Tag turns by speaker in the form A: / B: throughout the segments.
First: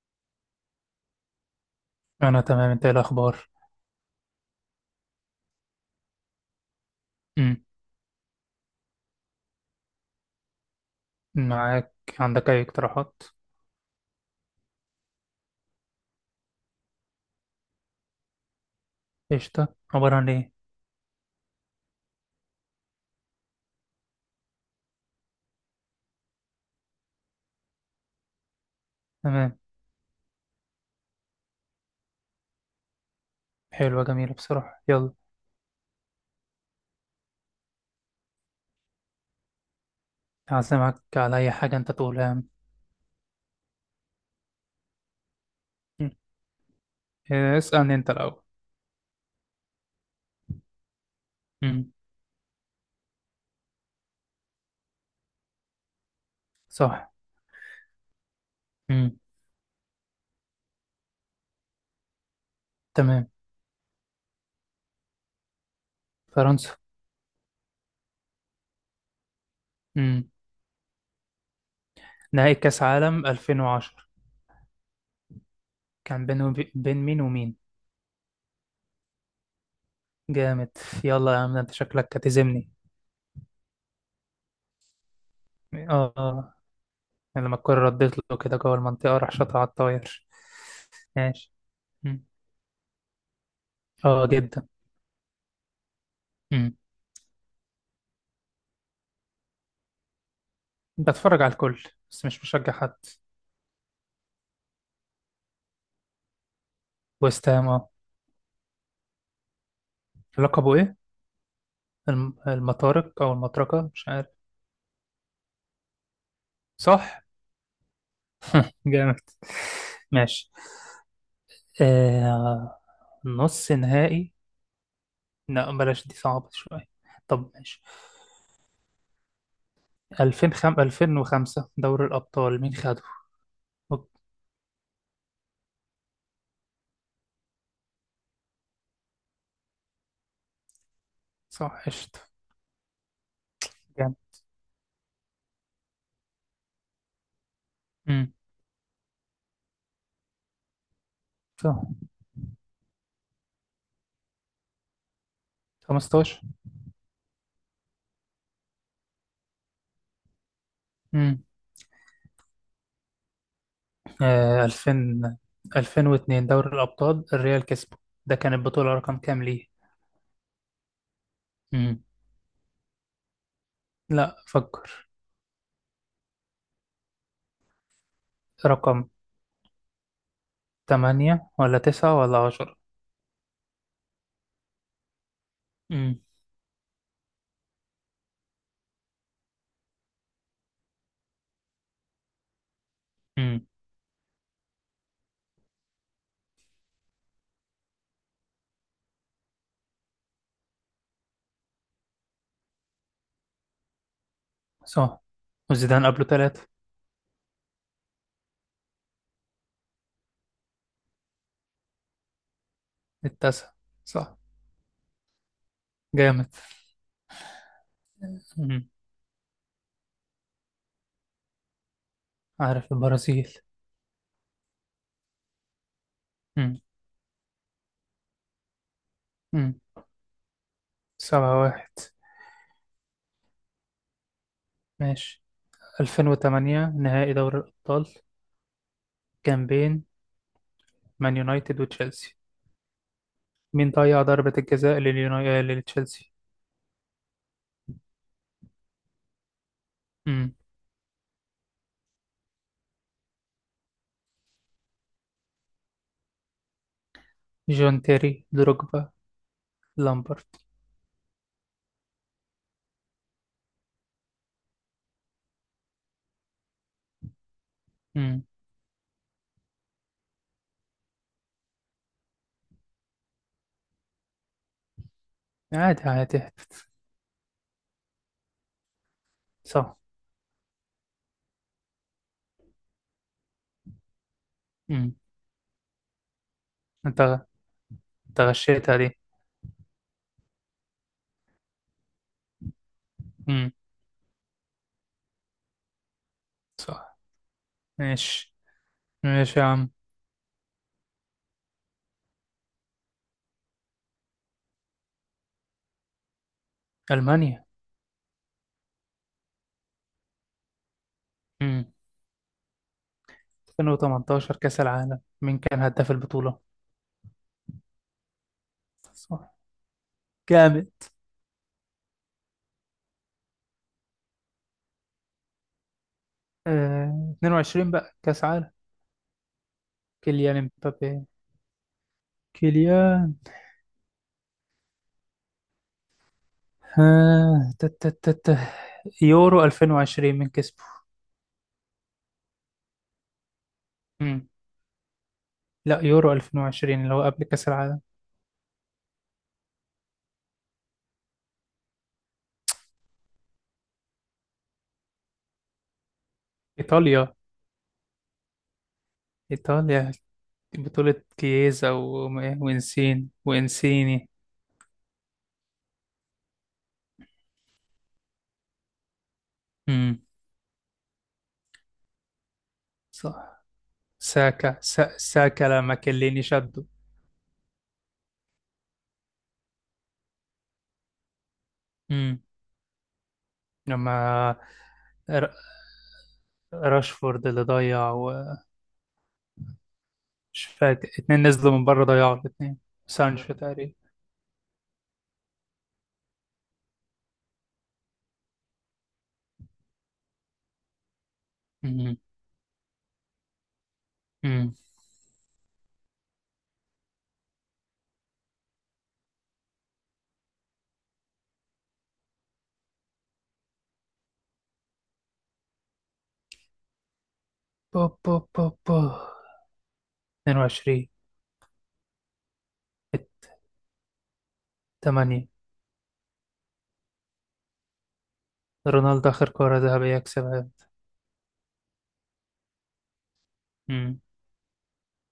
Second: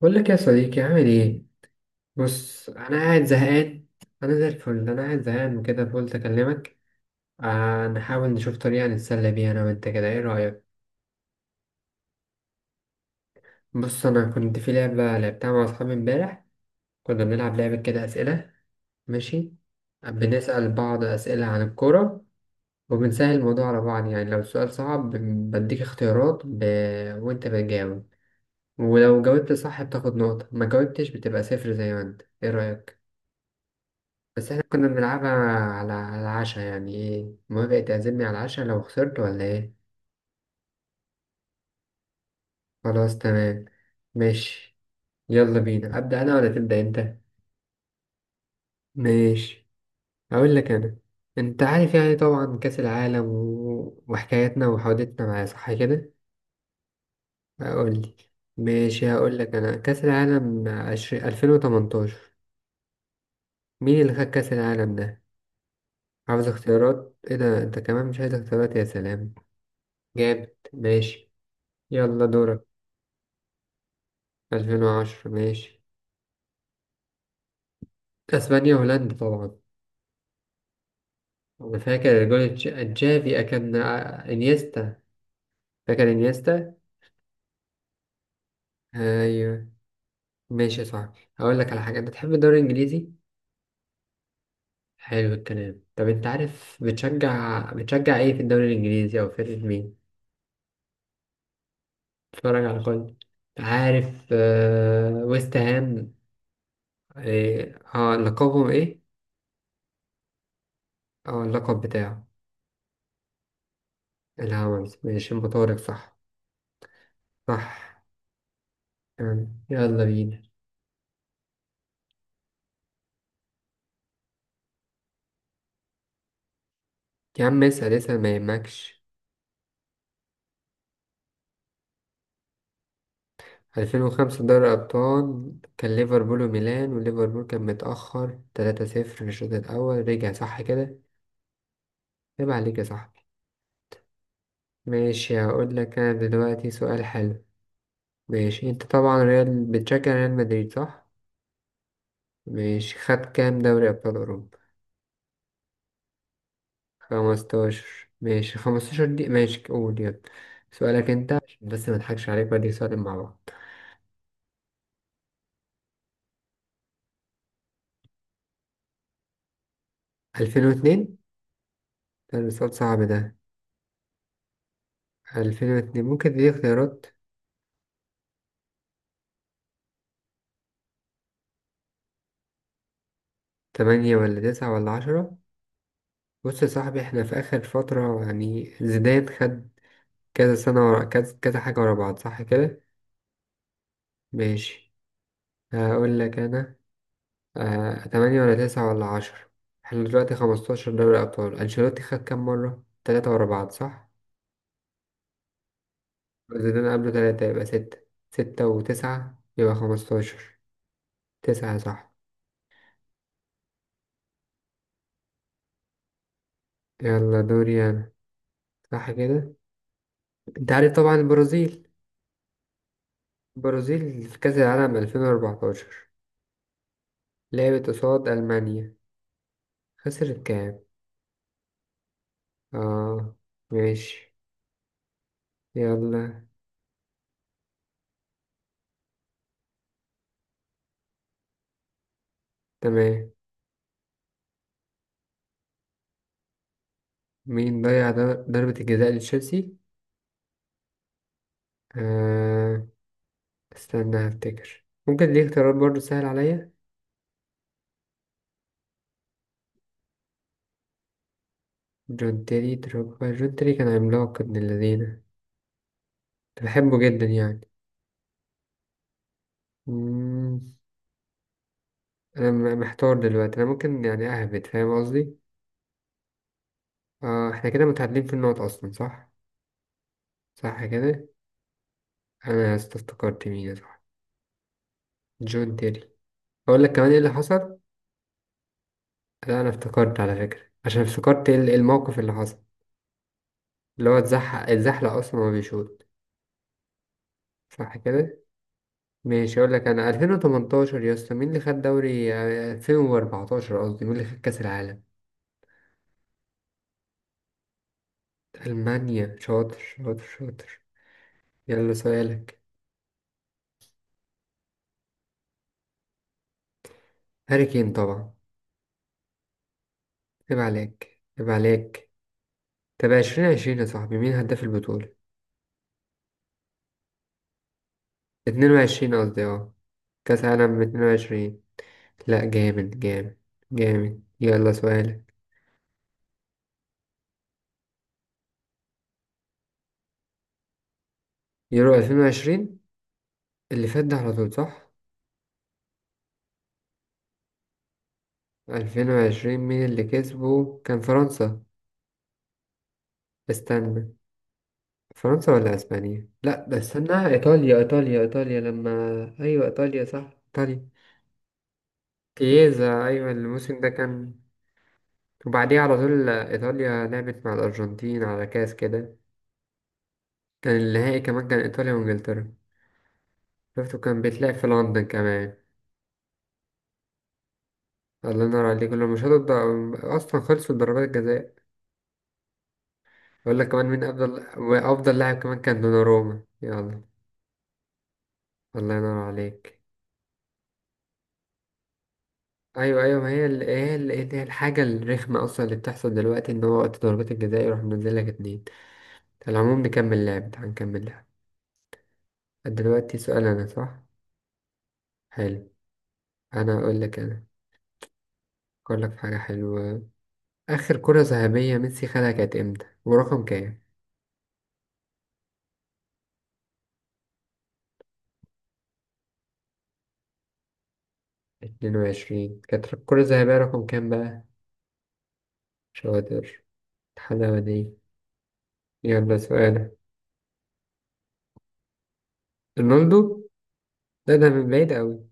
A: بقول لك يا صديقي، عامل ايه؟
B: أنا
A: بص،
B: تمام، أنت
A: انا
B: إيه
A: قاعد
B: الأخبار؟
A: زهقان. انا زي الفل. انا قاعد زهقان وكده فقلت اكلمك.
B: مم.
A: آه، نحاول نشوف طريقه نتسلى بيها انا وانت كده، ايه رايك؟
B: معاك. عندك أي اقتراحات؟
A: بص، انا كنت في لعبه لعبتها مع اصحابي امبارح. كنا بنلعب لعبه كده، اسئله. ماشي.
B: قشطة، عبارة عن إيه؟
A: بنسال بعض اسئله عن الكوره، وبنسهل الموضوع على بعض، يعني لو السؤال صعب بديك اختيارات وانت بتجاوب. ولو جاوبت
B: تمام،
A: صح بتاخد نقطه، ما جاوبتش بتبقى صفر. زي ما انت، ايه رايك؟
B: حلوة جميلة
A: بس احنا
B: بصراحة.
A: كنا
B: يلا.
A: بنلعبها على العشاء. يعني ايه، موافق تعزمني على العشاء لو خسرت ولا ايه؟
B: هعزمك على أي حاجة أنت تقولها يا عم.
A: خلاص تمام. ماشي. يلا بينا،
B: مم.
A: ابدا انا ولا تبدا انت؟
B: إيه، اسألني أنت الأول.
A: ماشي، اقول لك انا. انت
B: مم.
A: عارف يعني، طبعا كاس العالم وحكاياتنا وحوادثنا معاه، صح كده؟
B: صح.
A: اقول لي. ماشي،
B: مم.
A: هقول لك انا. كاس العالم 2018.
B: تمام.
A: مين اللي خد كاس العالم ده؟ عاوز
B: فرنسا.
A: اختيارات؟ ايه ده انت كمان مش عايز اختيارات، يا سلام.
B: مم.
A: جامد، ماشي. يلا
B: نهائي
A: دورك.
B: كأس عالم 2010
A: 2010، ماشي.
B: كان بين مين ومين؟
A: اسبانيا وهولندا طبعا.
B: جامد. يلا يا عم، ده أنت
A: انا
B: شكلك
A: فاكر جول
B: هتزمني.
A: تشافي كان، انيستا. فاكر
B: آه آه.
A: انيستا.
B: لما الكرة ردت له كده جوه المنطقة راح شاطها
A: ايوه
B: على الطاير.
A: ماشي صح.
B: ماشي.
A: هقول لك على حاجه، انت
B: مم.
A: تحب الدوري الانجليزي؟
B: آه جدا.
A: حلو الكلام. طب انت عارف، بتشجع ايه في الدوري الانجليزي، او فرقه مين؟
B: بتفرج على الكل بس مش
A: اتفرج
B: مشجع
A: على
B: حد.
A: كل. عارف، ويست هام.
B: ويست هام،
A: إيه،
B: اه،
A: اه لقبهم ايه؟
B: لقبه ايه؟
A: اه اللقب بتاعه.
B: المطارق او المطرقه مش عارف.
A: الهاونز، ماشي مطارق، صح.
B: صح.
A: صح.
B: جامد
A: تمام. يلا بينا.
B: ماشي. آه... نص نهائي. لا بلاش، دي صعبة شوية.
A: يا
B: طب
A: عم،
B: ماشي.
A: اسأل اسأل ما يهمكش.
B: 2005 2005 دوري الأبطال مين خده؟
A: ألفين
B: أوك،
A: وخمسة دوري أبطال كان ليفربول وميلان، وليفربول كان متأخر 3-0 في الشوط الأول رجع، صح كده؟
B: صح، قشطة.
A: عيب عليك يا صاحبي.
B: جامد.
A: ماشي، هقول لك أنا دلوقتي سؤال حلو.
B: امم.
A: ماشي، أنت طبعا ريال، بتشجع ريال مدريد صح؟
B: صح.
A: ماشي، خد كام دوري أبطال أوروبا؟
B: 15.
A: 15، ماشي. 15 دي ماشي، قول يلا. سؤالك أنت،
B: امم.
A: عشان بس مضحكش عليك بدي سؤالين مع بعض.
B: 2000 2002 دوري الأبطال الريال كسبه. ده كان البطولة رقم كام ليه؟
A: 2002.
B: امم.
A: ده سؤال صعب ده.
B: لا، فكر.
A: 2002، ممكن تدي اختيارات.
B: رقم 8 ولا 9 ولا 10؟
A: تمانية ولا تسعة ولا عشرة؟
B: امم.
A: بص يا صاحبي، احنا في آخر فترة يعني زيدان خد كذا سنة ورا كذا، كذا حاجة ورا بعض صح كده؟
B: امم.
A: ماشي. هقول لك أنا. تمانية ولا تسعة ولا عشرة. احنا دلوقتي 15 دوري أبطال، أنشيلوتي خد كام مرة؟ تلاتة ورا بعض صح؟
B: صح. وزيدان قبله تلاتة.
A: زيدان قبله تلاتة يبقى ستة. ستة وتسعة يبقى 15. تسعة، صح.
B: التاسع. صح. جامد.
A: يلا دوري أنا.
B: امم.
A: صح كده؟ أنت عارف طبعا البرازيل.
B: عارف البرازيل.
A: البرازيل في كأس العالم 2014
B: امم.
A: لعبت قصاد ألمانيا.
B: امم.
A: خسرت كام؟
B: 7-1.
A: اه. ماشي.
B: ماشي. ألفين
A: يلا.
B: وتمانية نهائي دوري الأبطال كان بين مان يونايتد وتشيلسي.
A: تمام.
B: مين ضيع ضربة الجزاء لتشيلسي؟
A: مين ضيع ضربة الجزاء لتشيلسي؟
B: امم.
A: آه. استنى هفتكر. ممكن دي اختيارات برضه سهل عليا.
B: جون تيري، دروجبا، لامبرت.
A: جون تيري دروجبا. جون تيري كان عملاق ابن الذين، كنت بحبه جدا يعني.
B: امم.
A: مم. محتار دلوقتي، انا ممكن يعني اهبد، فاهم قصدي؟
B: عادي عادي.
A: احنا كده متعادلين في النقط اصلا، صح.
B: صح.
A: صح كده. افتكرت مين، صح.
B: امم.
A: جون تيري. اقول لك كمان ايه
B: انت
A: اللي حصل.
B: انت غشيتها دي.
A: لا انا افتكرت على فكرة، عشان افتكرت الموقف اللي حصل.
B: امم.
A: اللي هو اتزحلق اصلا وهو بيشوط.
B: صح.
A: صح كده.
B: ماشي.
A: ماشي.
B: ماشي يا
A: اقول لك
B: عم.
A: انا. 2018 يا اسطى، مين اللي خد دوري آه، 2014 قصدي، مين اللي خد كاس العالم؟
B: ألمانيا.
A: المانيا، شاطر شاطر شاطر.
B: امم.
A: يلا سؤالك.
B: 2018 كأس العالم مين كان هداف البطولة؟
A: هاري كين طبعا.
B: صح.
A: عيب
B: جامد.
A: عليك، عيب عليك. طب 2020 يا صاحبي، مين هداف البطولة؟
B: 22 بقى كأس عالم.
A: 22 قصدي، اه. كاس
B: كيليان
A: عالم
B: امبابي.
A: 22. لا، جامد
B: كيليان.
A: جامد جامد. يلا سؤالك.
B: آه. تا- تا- تا- تا. يورو 2020 من كسبه؟
A: يورو 2020 اللي فات ده على
B: امم.
A: طول، صح؟
B: لا، يورو 2020 اللي هو قبل كأس العالم.
A: 2020 مين اللي كسبه، كان فرنسا. استنى. فرنسا ولا اسبانيا، لا ده استنى.
B: إيطاليا.
A: ايطاليا ايطاليا ايطاليا لما. ايوه ايطاليا،
B: إيطاليا.
A: صح ايطاليا.
B: بطولة كييزا
A: كييزا، ايوه الموسم ده
B: وإنسيني.
A: كان. وبعديه على طول، ايطاليا لعبت مع الارجنتين على كاس كده.
B: امم.
A: كان النهائي كمان كان ايطاليا وانجلترا.
B: صح.
A: شفته كان بيتلعب في
B: ساكا
A: لندن
B: سا...
A: كمان.
B: ساكا لما كليني شده.
A: الله ينور عليك، لما مش هتقدر اصلا خلصوا ضربات الجزاء. اقول لك كمان، مين افضل
B: لما
A: وافضل لاعب
B: ر-
A: كمان كان دوناروما، يلا.
B: راشفورد اللي ضيع ومش
A: الله ينور عليك.
B: فاكر. اتنين نزلوا من بره ضيعوا الاتنين.
A: ايوه ايوه، ما
B: سانشو تقريبا.
A: هي الحاجه الرخمه اصلا اللي بتحصل دلوقتي، ان هو وقت ضربات الجزاء يروح منزل لك اتنين. على العموم، نكمل لعب. تعال نكمل لعب.
B: مم.
A: دلوقتي سؤال انا، صح.
B: مم.
A: حلو. انا اقول لك انا. اقول لك في حاجه حلوه. اخر كره ذهبيه ميسي خدها كانت امتى ورقم كام؟
B: بو بو بو بو 22
A: 22. كانت الكره الذهبيه رقم كام بقى؟
B: 8
A: شاطر. الحلاوه دي.
B: رونالدو
A: يلا
B: آخر كرة
A: سؤال.
B: ذهبية يكسبها.
A: رونالدو.
B: امم.
A: ده من بعيد قوي.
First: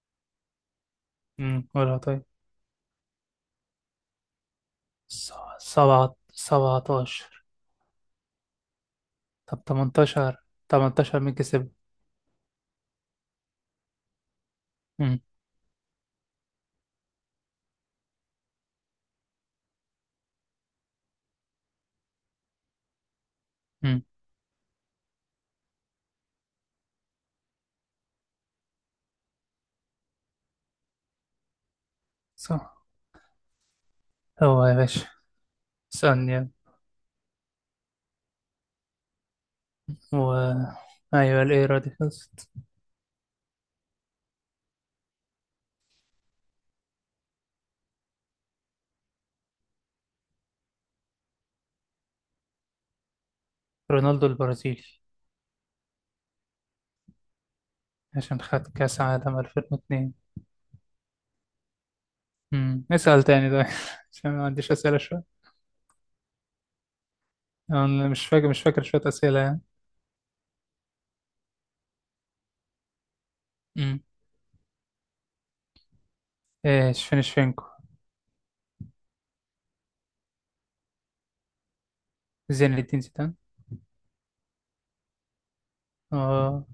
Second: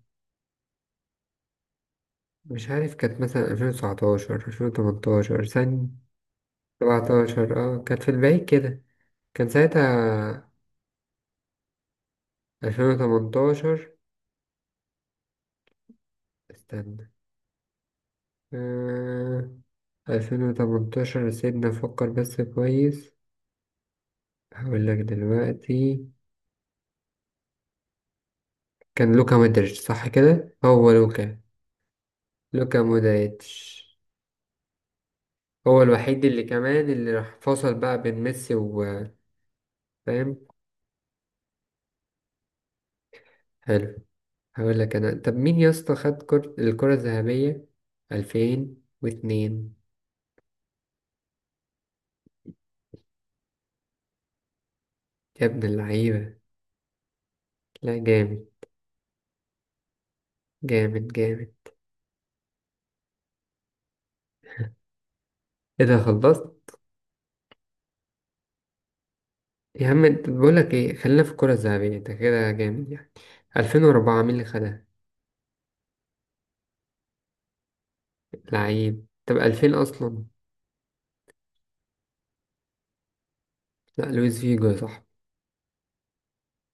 B: امم. قولها طيب.
A: مش عارف، كانت مثلا 2019 2018 سنة.
B: سبعة 17.
A: 17، اه كانت في البعيد كده. كان
B: طب 18.
A: ساعتها.
B: 18 مين كسب؟
A: 2018.
B: امم.
A: استنى. آه... ألفين وتمنتاشر، سيبنا نفكر بس كويس.
B: امم.
A: هقول لك دلوقتي. كان لوكا مودريتش، صح كده، هو لوكا.
B: صح.
A: لوكا مودريتش.
B: هو يا باشا.
A: هو الوحيد اللي
B: ثانية.
A: كمان اللي راح فصل بقى بين ميسي و...
B: و
A: فاهم.
B: أيوة الإيرا دي خلصت.
A: حلو. هقول لك انا، طب مين يا اسطى خد الكرة الذهبية 2002؟
B: رونالدو البرازيلي،
A: يا ابن اللعيبة. لا،
B: عشان
A: جامد
B: خد كأس عالم 2002.
A: جامد جامد.
B: امم. اسأل تاني ده عشان ما عنديش أسئلة شوية.
A: ايه ده، خلصت؟
B: أنا مش فاكر شوية أسئلة يعني.
A: يا عم انت بقول لك ايه، خلينا في الكرة الذهبية، انت كده جامد يعني.
B: امم.
A: 2004 مين اللي خدها؟
B: إيه، شفينشفينكو.
A: لعيب. طب 2000 اصلا.
B: زين الدين زيدان.
A: لا، لويس فيجو يا صاحبي.
B: اه.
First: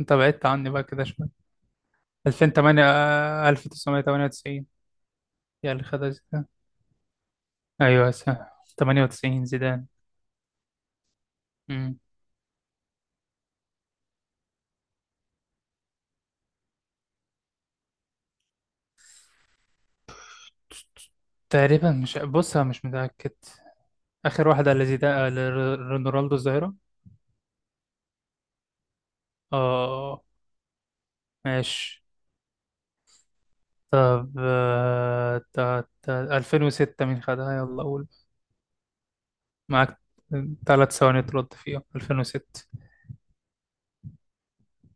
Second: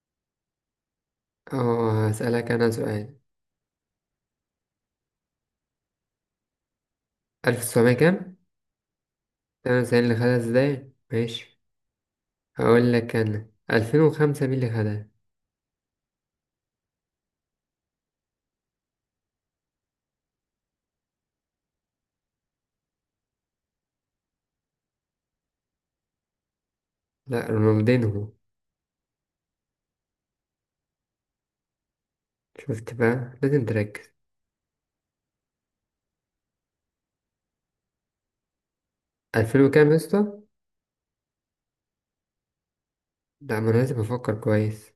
B: أنت بعدت عني بقى كده شوية.
A: اه، هسألك انا
B: 2008
A: سؤال.
B: 1998، يا اللي خدها زيدان.
A: 1900
B: أيوه
A: كام؟
B: صح، 98 زيدان.
A: 98 اللي خدها، ازاي ماشي.
B: امم.
A: هقول لك انا 2005 مين اللي خدها؟
B: تقريبا مش، بص أنا مش متأكد. آخر واحدة اللي زيدان اللي رونالدو الظاهرة.
A: لا، رونالدينهو.
B: اه. ماشي.
A: شفت بقى، لازم تركز.
B: طب 2006 مين خدها؟ يلا قول.
A: 2000 وكام يا
B: معاك.
A: اسطى؟
B: 3 ثواني ترد فيها 2006.
A: لا، ما انا لازم افكر كويس.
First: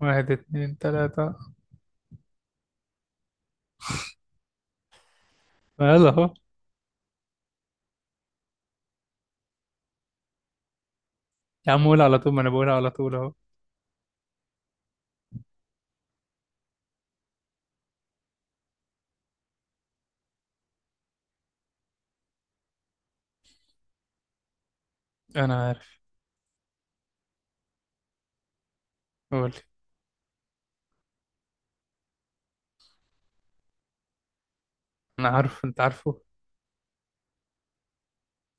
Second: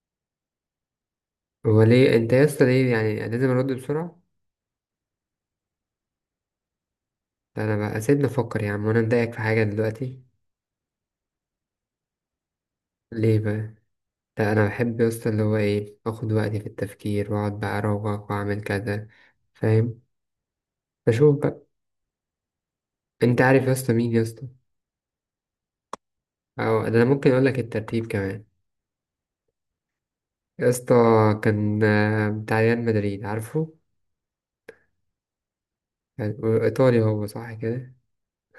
B: واحد اتنين تلاتة.
A: هو ليه انت يا اسطى، ليه يعني لازم ارد بسرعة؟
B: ما يلا اهو.
A: لا انا بقى سيبني افكر يا عم، وانا مضايقك في حاجة دلوقتي؟
B: يا عم قول على طول، ما انا بقولها على طول اهو.
A: ليه بقى؟ لا، أنا بحب بس اللي هو إيه، أخد وقتي في التفكير وأقعد بقى أروق، وأعمل كذا. فاهم؟ بشوف بقى. أنت عارف يا اسطى، مين يا اسطى؟
B: انا عارف.
A: أو ده أنا ممكن أقول لك الترتيب كمان.
B: قول.
A: يا اسطى. كان بتاع ريال مدريد، عارفه؟
B: انا عارف، انت عارفه.
A: كان إيطالي هو، صح كده؟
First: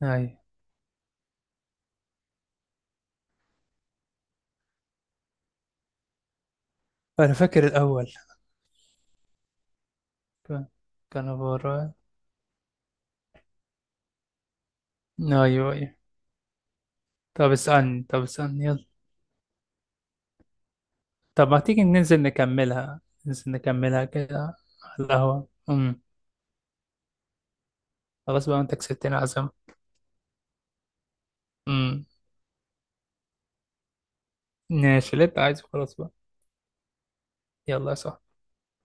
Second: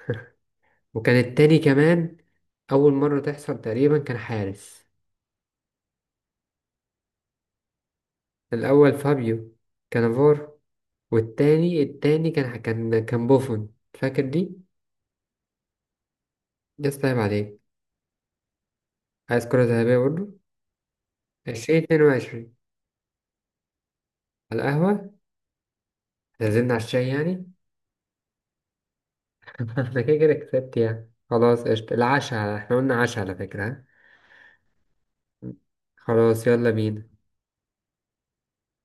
B: ايوه.
A: وكان التاني كمان. أول مرة تحصل تقريبا، كان حارس.
B: انا فاكر الاول.
A: الأول فابيو كانافارو.
B: كان كان
A: والتاني
B: عبارة.
A: كان بوفون، فاكر دي؟
B: ايوه ايوه.
A: يا اسطى عيب
B: طب
A: عليك.
B: اسألني يلا.
A: عايز كرة ذهبية برضه؟
B: طب ما تيجي
A: اتنين
B: ننزل
A: وعشرين.
B: نكملها؟ ننزل نكملها كده.
A: على
B: على
A: القهوة.
B: القهوة. امم.
A: نزلنا على الشاي يعني.
B: خلاص بقى، انت كسبتني عزم.
A: أنا كده كده كسبت يعني، خلاص قشطة.
B: امم.
A: العشاء احنا قلنا، عشاء على فكرة، ها؟
B: ماشي اللي انت عايزه، خلاص بقى.
A: خلاص، يلا بينا.
B: يلا يا صاحبي.